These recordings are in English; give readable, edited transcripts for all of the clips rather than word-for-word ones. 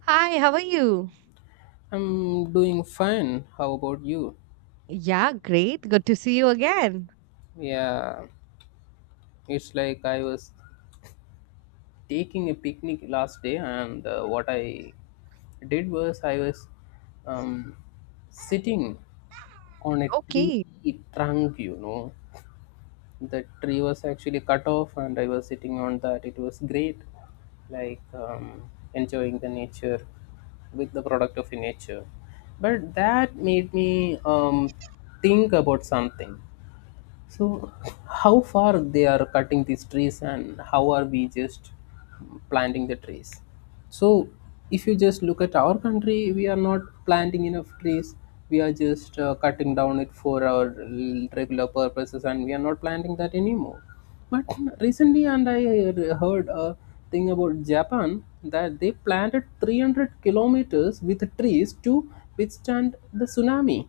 Hi, how are you? I'm doing fine. How about you? Yeah, great. Good to see you again. Yeah, it's like I was taking a picnic last day, and what I did was I was um, sitting on a tree Okay. trunk, you know. The tree was actually cut off, and I was sitting on that. It was great, like enjoying the nature with the product of nature. But that made me think about something. So, how far they are cutting these trees, and how are we just planting the trees? So, if you just look at our country, we are not planting enough trees. We are just cutting down it for our regular purposes, and we are not planting that anymore. But recently, and I heard a thing about Japan, that they planted 300 kilometers with trees to withstand the tsunami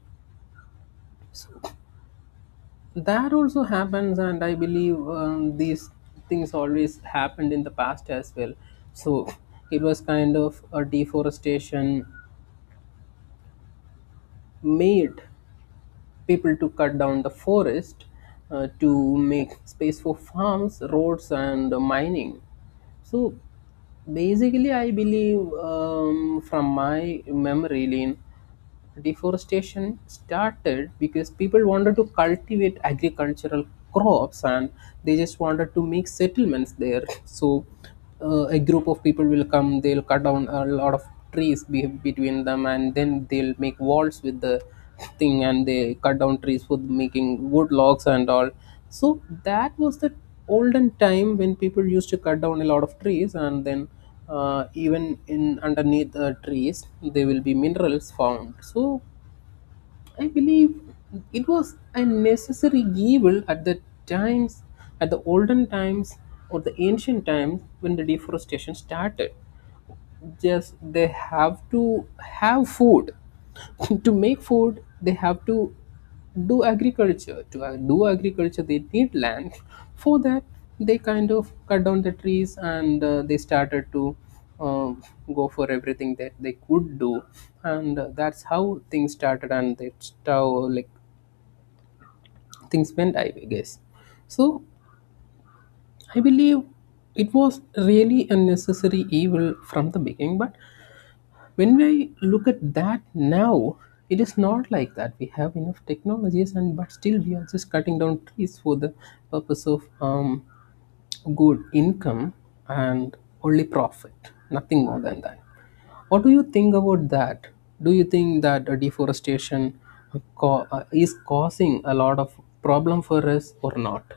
that also happens. And I believe these things always happened in the past as well. So it was kind of a deforestation, made people to cut down the forest, to make space for farms, roads and mining. So basically I believe, from my memory lane, deforestation started because people wanted to cultivate agricultural crops, and they just wanted to make settlements there. So a group of people will come, they'll cut down a lot of trees between them, and then they'll make walls with the thing, and they cut down trees for making wood logs and all. So that was the olden time when people used to cut down a lot of trees. And then even in underneath trees, there will be minerals found. So I believe it was a necessary evil at the times, at the olden times or the ancient times when the deforestation started. Just they have to have food. To make food they have to do agriculture, to do agriculture they need land for that. They kind of cut down the trees, and they started to uh, go for everything that they could do. And that's how things started, and that's how, like, things went, I guess. So I believe it was really a necessary evil from the beginning, but when we look at that now, it is not like that. We have enough technologies and, but still we are just cutting down trees for the purpose of good income, and only profit, nothing more than that. What do you think about that? Do you think that deforestation, is causing a lot of problem for us or not?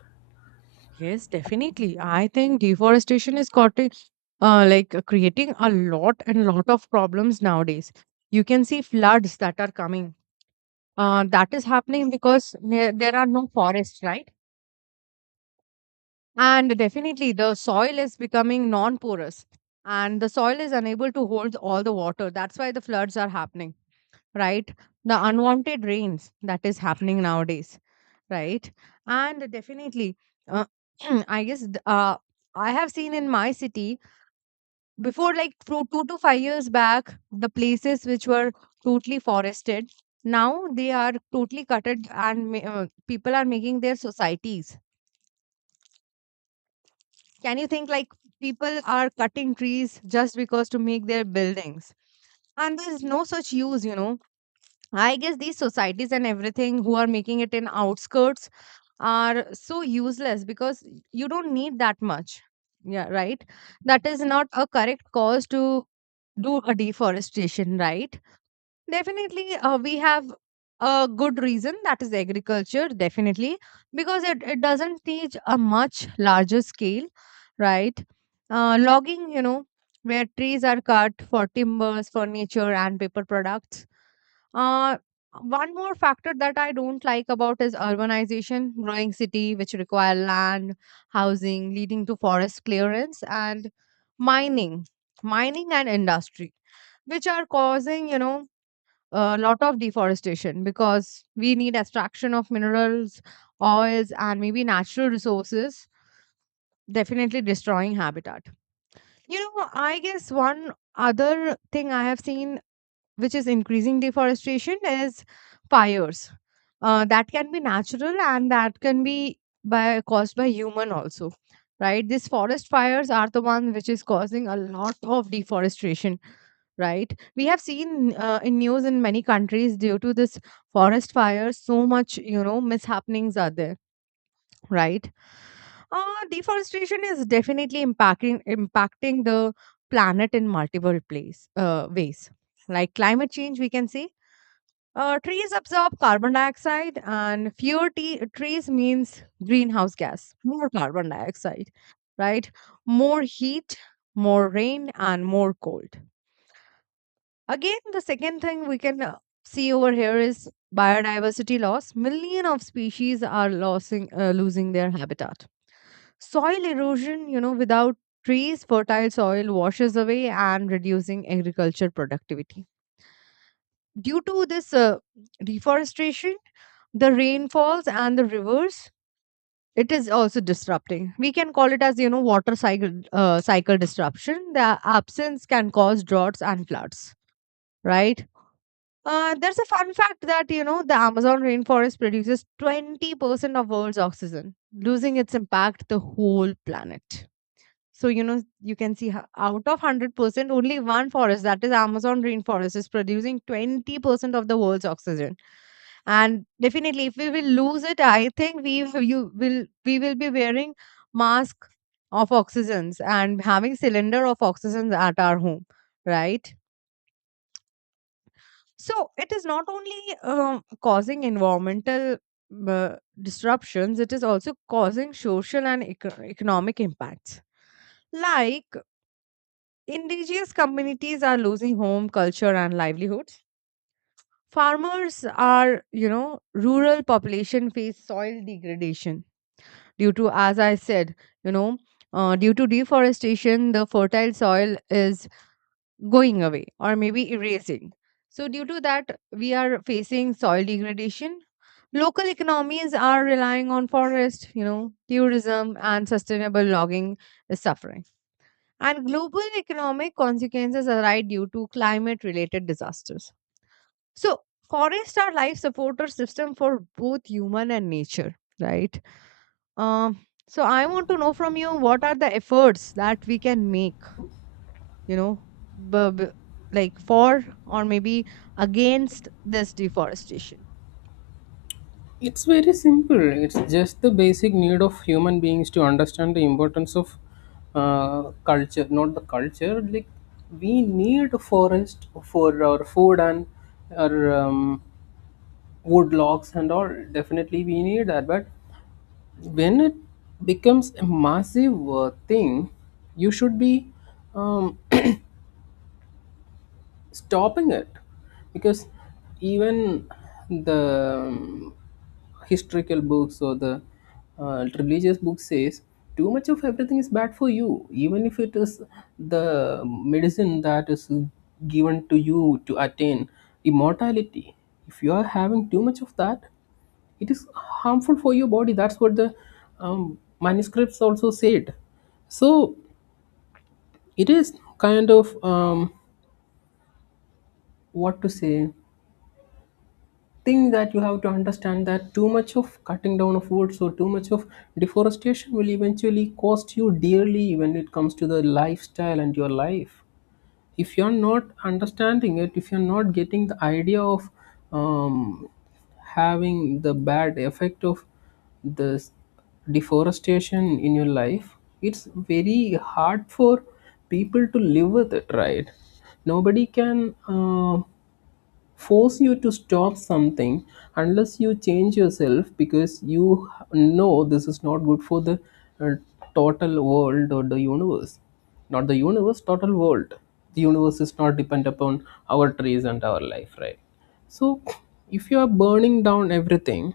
Yes, definitely. I think deforestation is cotting, like creating a lot and lot of problems nowadays. You can see floods that are coming. That is happening because there are no forests, right? And definitely the soil is becoming non-porous, and the soil is unable to hold all the water. That's why the floods are happening, right? The unwanted rains that is happening nowadays, right? And definitely, uh, I guess I have seen in my city before, like two, 2 to 5 years back, the places which were totally forested, now they are totally cutted, and people are making their societies. Can you think like people are cutting trees just because to make their buildings? And there's no such use, I guess these societies and everything who are making it in outskirts are so useless because you don't need that much. Yeah, right. That is not a correct cause to do a deforestation, right? Definitely, we have a good reason that is agriculture, definitely, because it doesn't teach a much larger scale, right? Logging, you know, where trees are cut for timbers, furniture, and paper products. uh, One more factor that I don't like about is urbanization, growing city which require land, housing, leading to forest clearance, and mining, mining and industry, which are causing, you know, a lot of deforestation because we need extraction of minerals, oils, and maybe natural resources, definitely destroying habitat. You know, I guess one other thing I have seen which is increasing deforestation is fires, that can be natural and that can be by caused by human also, right? These forest fires are the one which is causing a lot of deforestation, right? We have seen in news in many countries due to this forest fires, so much, you know, mishappenings are there, right? Deforestation is definitely impacting the planet in multiple place ways, like climate change, we can say. Trees absorb carbon dioxide, and fewer trees means greenhouse gas, more carbon dioxide, right? More heat, more rain, and more cold. Again, the second thing we can see over here is biodiversity loss. Million of species are losing, losing their habitat. Soil erosion, you know, without trees, fertile soil washes away and reducing agriculture productivity due to this deforestation. The rainfalls and the rivers, it is also disrupting. We can call it as, you know, water cycle disruption. The absence can cause droughts and floods, right? There's a fun fact that, you know, the Amazon rainforest produces 20% of world's oxygen. Losing its impact the whole planet. So, you know, you can see out of 100%, only one forest, that is Amazon rainforest, is producing 20% of the world's oxygen. And definitely, if we will lose it, I think we will be wearing mask of oxygens and having cylinder of oxygens at our home, right? So it is not only causing environmental uh, disruptions; it is also causing social and economic impacts. Like indigenous communities are losing home, culture, and livelihoods. Farmers are, you know, rural population face soil degradation due to, as I said, you know, due to deforestation the fertile soil is going away or maybe erasing. So due to that we are facing soil degradation. Local economies are relying on forest, you know, tourism and sustainable logging is suffering, and global economic consequences arise due to climate related disasters. So forests are life supporter system for both human and nature, right? Um, so I want to know from you, what are the efforts that we can make, you know, b- b- like for, or maybe against this deforestation. It's very simple. It's just the basic need of human beings to understand the importance of culture, not the culture. Like, we need forest for our food and our wood logs and all. Definitely we need that. But when it becomes a massive thing, you should be um, stopping it, because even the historical books or the religious book says too much of everything is bad for you, even if it is the medicine that is given to you to attain immortality. If you are having too much of that, it is harmful for your body. That's what the manuscripts also said. So it is kind of, what to say, think that you have to understand that too much of cutting down of woods or too much of deforestation will eventually cost you dearly when it comes to the lifestyle and your life. If you're not understanding it, if you're not getting the idea of um, having the bad effect of this deforestation in your life, it's very hard for people to live with it, right? Nobody can. Force you to stop something unless you change yourself, because you know this is not good for the uh, total world or the universe. Not the universe, total world. The universe is not depend upon our trees and our life, right? So if you are burning down everything,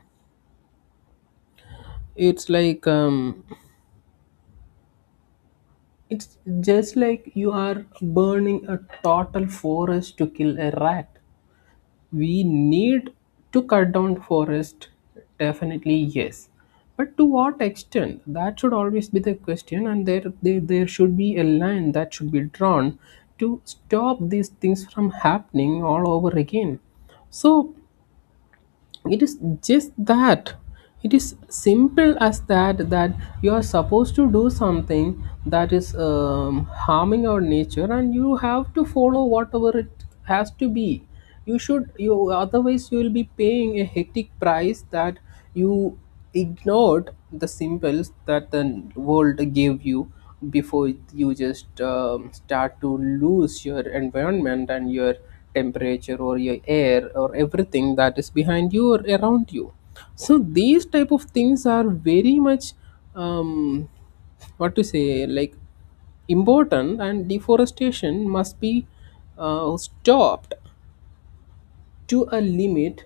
it's like, it's just like you are burning a total forest to kill a rat. We need to cut down forest, definitely yes, but to what extent? That should always be the question, and there should be a line that should be drawn to stop these things from happening all over again. So it is just that, it is simple as that, that you are supposed to do something that is harming our nature, and you have to follow whatever it has to be. You should, you, otherwise you will be paying a hectic price, that you ignored the symbols that the world gave you before you just start to lose your environment and your temperature or your air or everything that is behind you or around you. So these type of things are very much um, what to say, like, important, and deforestation must be stopped to a limit,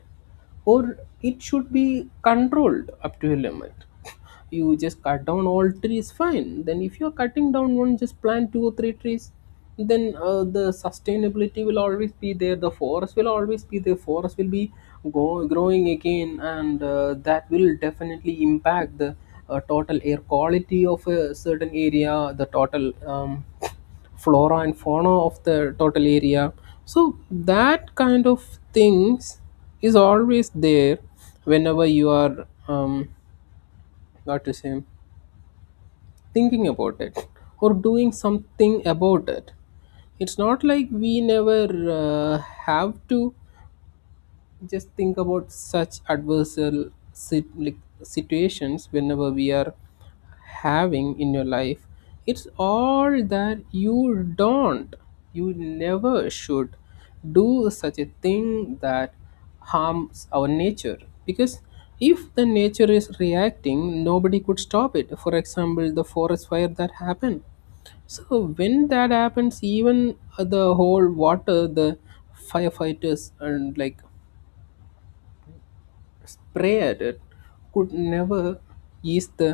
or it should be controlled up to a limit. You just cut down all trees, fine, then if you're cutting down one, just plant two or three trees. Then the sustainability will always be there, the forest will always be there, forest will be growing again, and that will definitely impact the total air quality of a certain area, the total flora and fauna of the total area. So that kind of things is always there, whenever you are what to say, thinking about it or doing something about it. It's not like we never uh, have to just think about such adversarial like situations whenever we are having in your life. It's all that you don't, you never should do such a thing that harms our nature, because if the nature is reacting, nobody could stop it. For example, the forest fire that happened. So when that happens, even the whole water, the firefighters and, like, spray at it could never ease the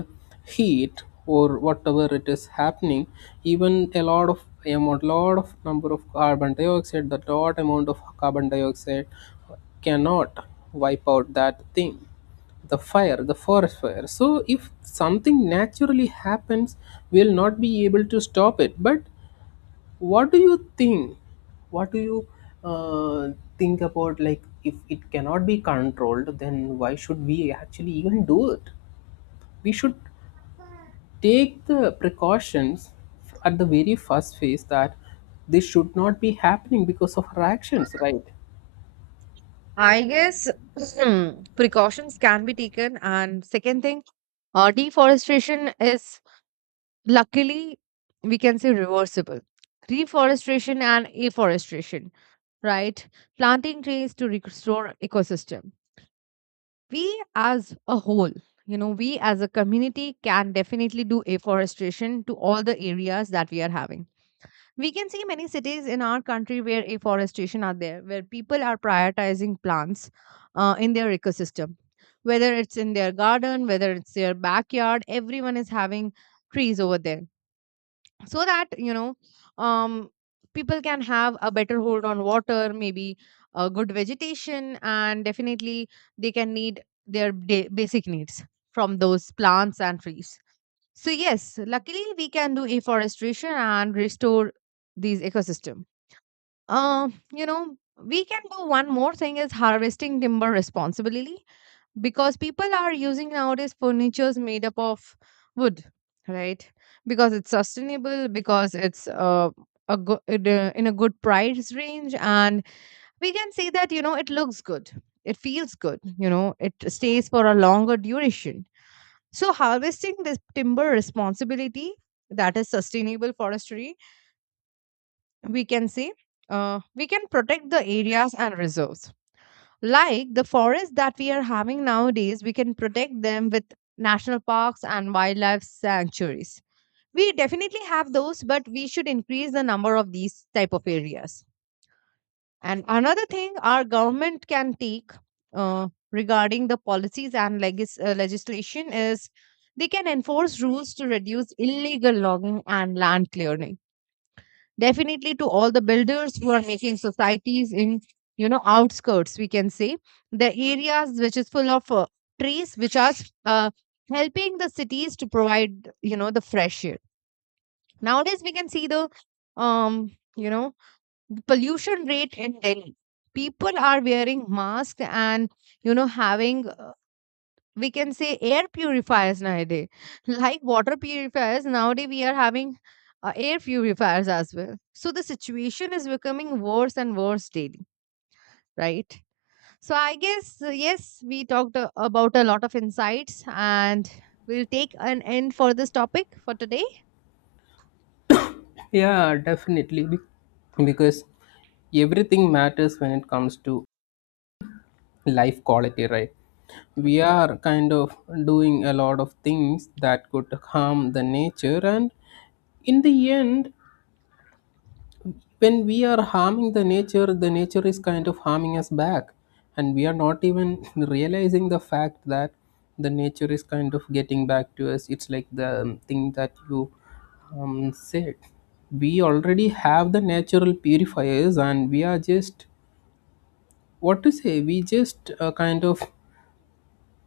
heat or whatever it is happening. Even a lot of amount, lot of number of carbon dioxide, the lot amount of carbon dioxide cannot wipe out that thing, the fire, the forest fire. So if something naturally happens, we'll not be able to stop it. But what do you think, what do you uh, think about, like, if it cannot be controlled, then why should we actually even do it? We should take the precautions at the very first phase, that this should not be happening because of our actions, right? I guess precautions can be taken. And second thing, deforestation is, luckily, we can say, reversible. Reforestation and afforestation, right? Planting trees to restore ecosystem. We as a whole, you know, we as a community can definitely do afforestation to all the areas that we are having. We can see many cities in our country where afforestation are there, where people are prioritizing plants in their ecosystem. Whether it's in their garden, whether it's their backyard, everyone is having trees over there. So that, you know, um, people can have a better hold on water, maybe a good vegetation, and definitely they can need their basic needs from those plants and trees. So yes, luckily we can do afforestation and restore these ecosystem. Um, you know, we can do one more thing is harvesting timber responsibly, because people are using nowadays furnitures made up of wood, right? Because it's sustainable, because it's a good in a good price range, and we can see that, you know, it looks good, it feels good, you know, it stays for a longer duration. So harvesting this timber responsibility, that is sustainable forestry, we can say, we can protect the areas and reserves. Like the forests that we are having nowadays, we can protect them with national parks and wildlife sanctuaries. We definitely have those, but we should increase the number of these type of areas. And another thing our government can take regarding the policies and legislation is they can enforce rules to reduce illegal logging and land clearing. Definitely to all the builders who are making societies in, you know, outskirts, we can say the areas which is full of trees, which are uh, helping the cities to provide, you know, the fresh air. Nowadays, we can see the, um, you know, the pollution rate in Delhi. People are wearing masks and, you know, having we can say air purifiers nowadays. Like water purifiers, nowadays we are having air purifiers as well. So the situation is becoming worse and worse daily, right? So I guess yes, we talked about a lot of insights, and we'll take an end for this topic for today. Yeah, definitely. Because everything matters when it comes to life quality, right? All We right. are kind of doing a lot of things that could harm the nature, and in the end, when we are harming the nature, the nature is kind of harming us back, and we are not even realizing the fact that the nature is kind of getting back to us. It's like the thing that you said, we already have the natural purifiers, and we are just, what to say, we just kind of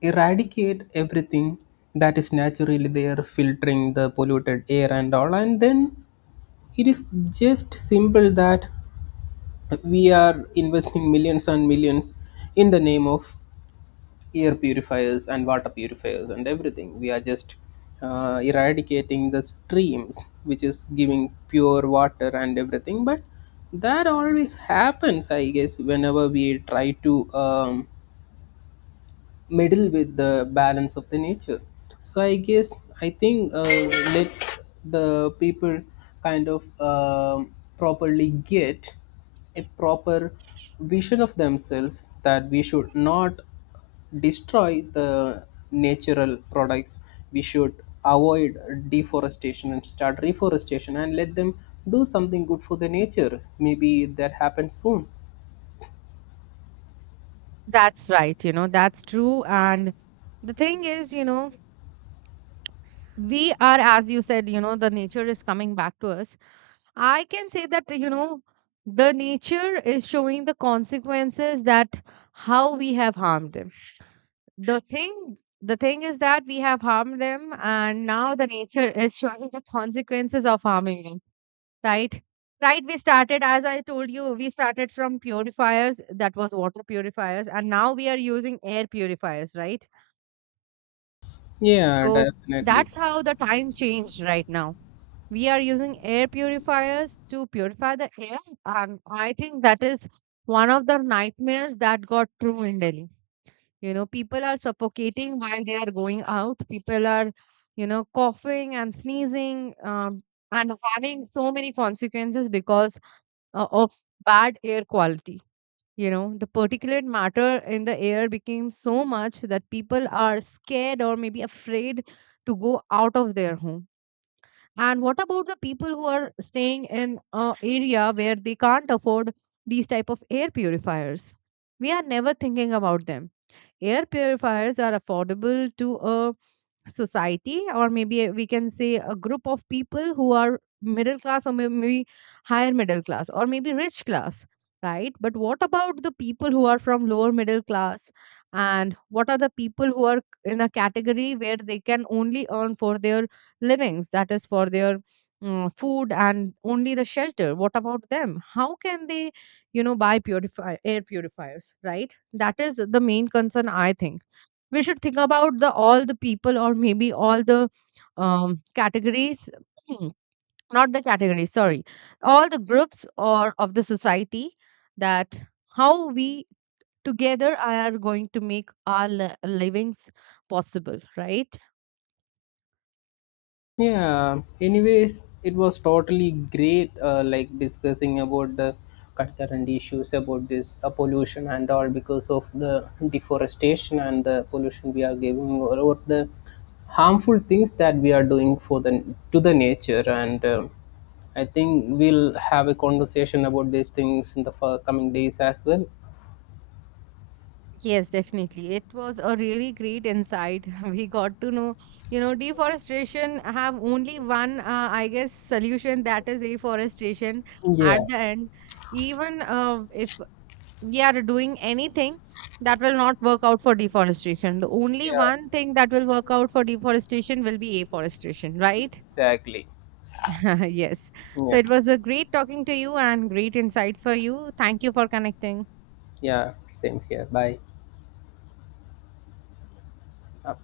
eradicate everything that is naturally there, filtering the polluted air and all. And then it is just simple that we are investing millions and millions in the name of air purifiers and water purifiers and everything. We are just eradicating the streams which is giving pure water and everything. But that always happens, I guess, whenever we try to meddle with the balance of the nature. So I guess, I think, let the people kind of, um, properly get a proper vision of themselves, that we should not destroy the natural products. We should avoid deforestation and start reforestation, and let them do something good for the nature. Maybe that happens soon. That's right. You know, that's true, and the thing is, you know, we are, as you said, you know, the nature is coming back to us. I can say that, you know, the nature is showing the consequences that how we have harmed them. The thing is that we have harmed them, and now the nature is showing the consequences of harming them, right? Right, we started, as I told you, we started from purifiers, that was water purifiers, and now we are using air purifiers, right? Yeah, So definitely. that's how the time changed. Right now, we are using air purifiers to purify the air, and I think that is one of the nightmares that got true in Delhi. You know, people are suffocating while they are going out. People are, you know, coughing and sneezing, and having so many consequences because of bad air quality. You know, the particulate matter in the air became so much that people are scared, or maybe afraid to go out of their home. And what about the people who are staying in an area where they can't afford these type of air purifiers? We are never thinking about them. Air purifiers are affordable to a society, or maybe we can say a group of people who are middle class, or maybe higher middle class, or maybe rich class, right? But what about the people who are from lower middle class, and what are the people who are in a category where they can only earn for their livings, that is for their food and only the shelter? What about them? How can they, you know, buy purify air purifiers, right? That is the main concern. I think we should think about the all the people, or maybe all the categories, not the categories, sorry, all the groups or of the society, that how we together are going to make our livings possible, right? Yeah, anyways, it was totally great, like discussing about the current issues about this pollution and all because of the deforestation and the pollution we are giving, or the harmful things that we are doing for the, to the nature, and I think we'll have a conversation about these things in the coming days as well. Yes, definitely, it was a really great insight. We got to know, you know, deforestation have only one I guess solution, that is afforestation. Yeah. At the end, even if we are doing anything, that will not work out for deforestation. The only Yeah, one thing that will work out for deforestation will be afforestation, right? exactly. Yes. So Yeah, it was a great talking to you and great insights for you. Thank you for connecting. yeah, same here. Bye. Uh,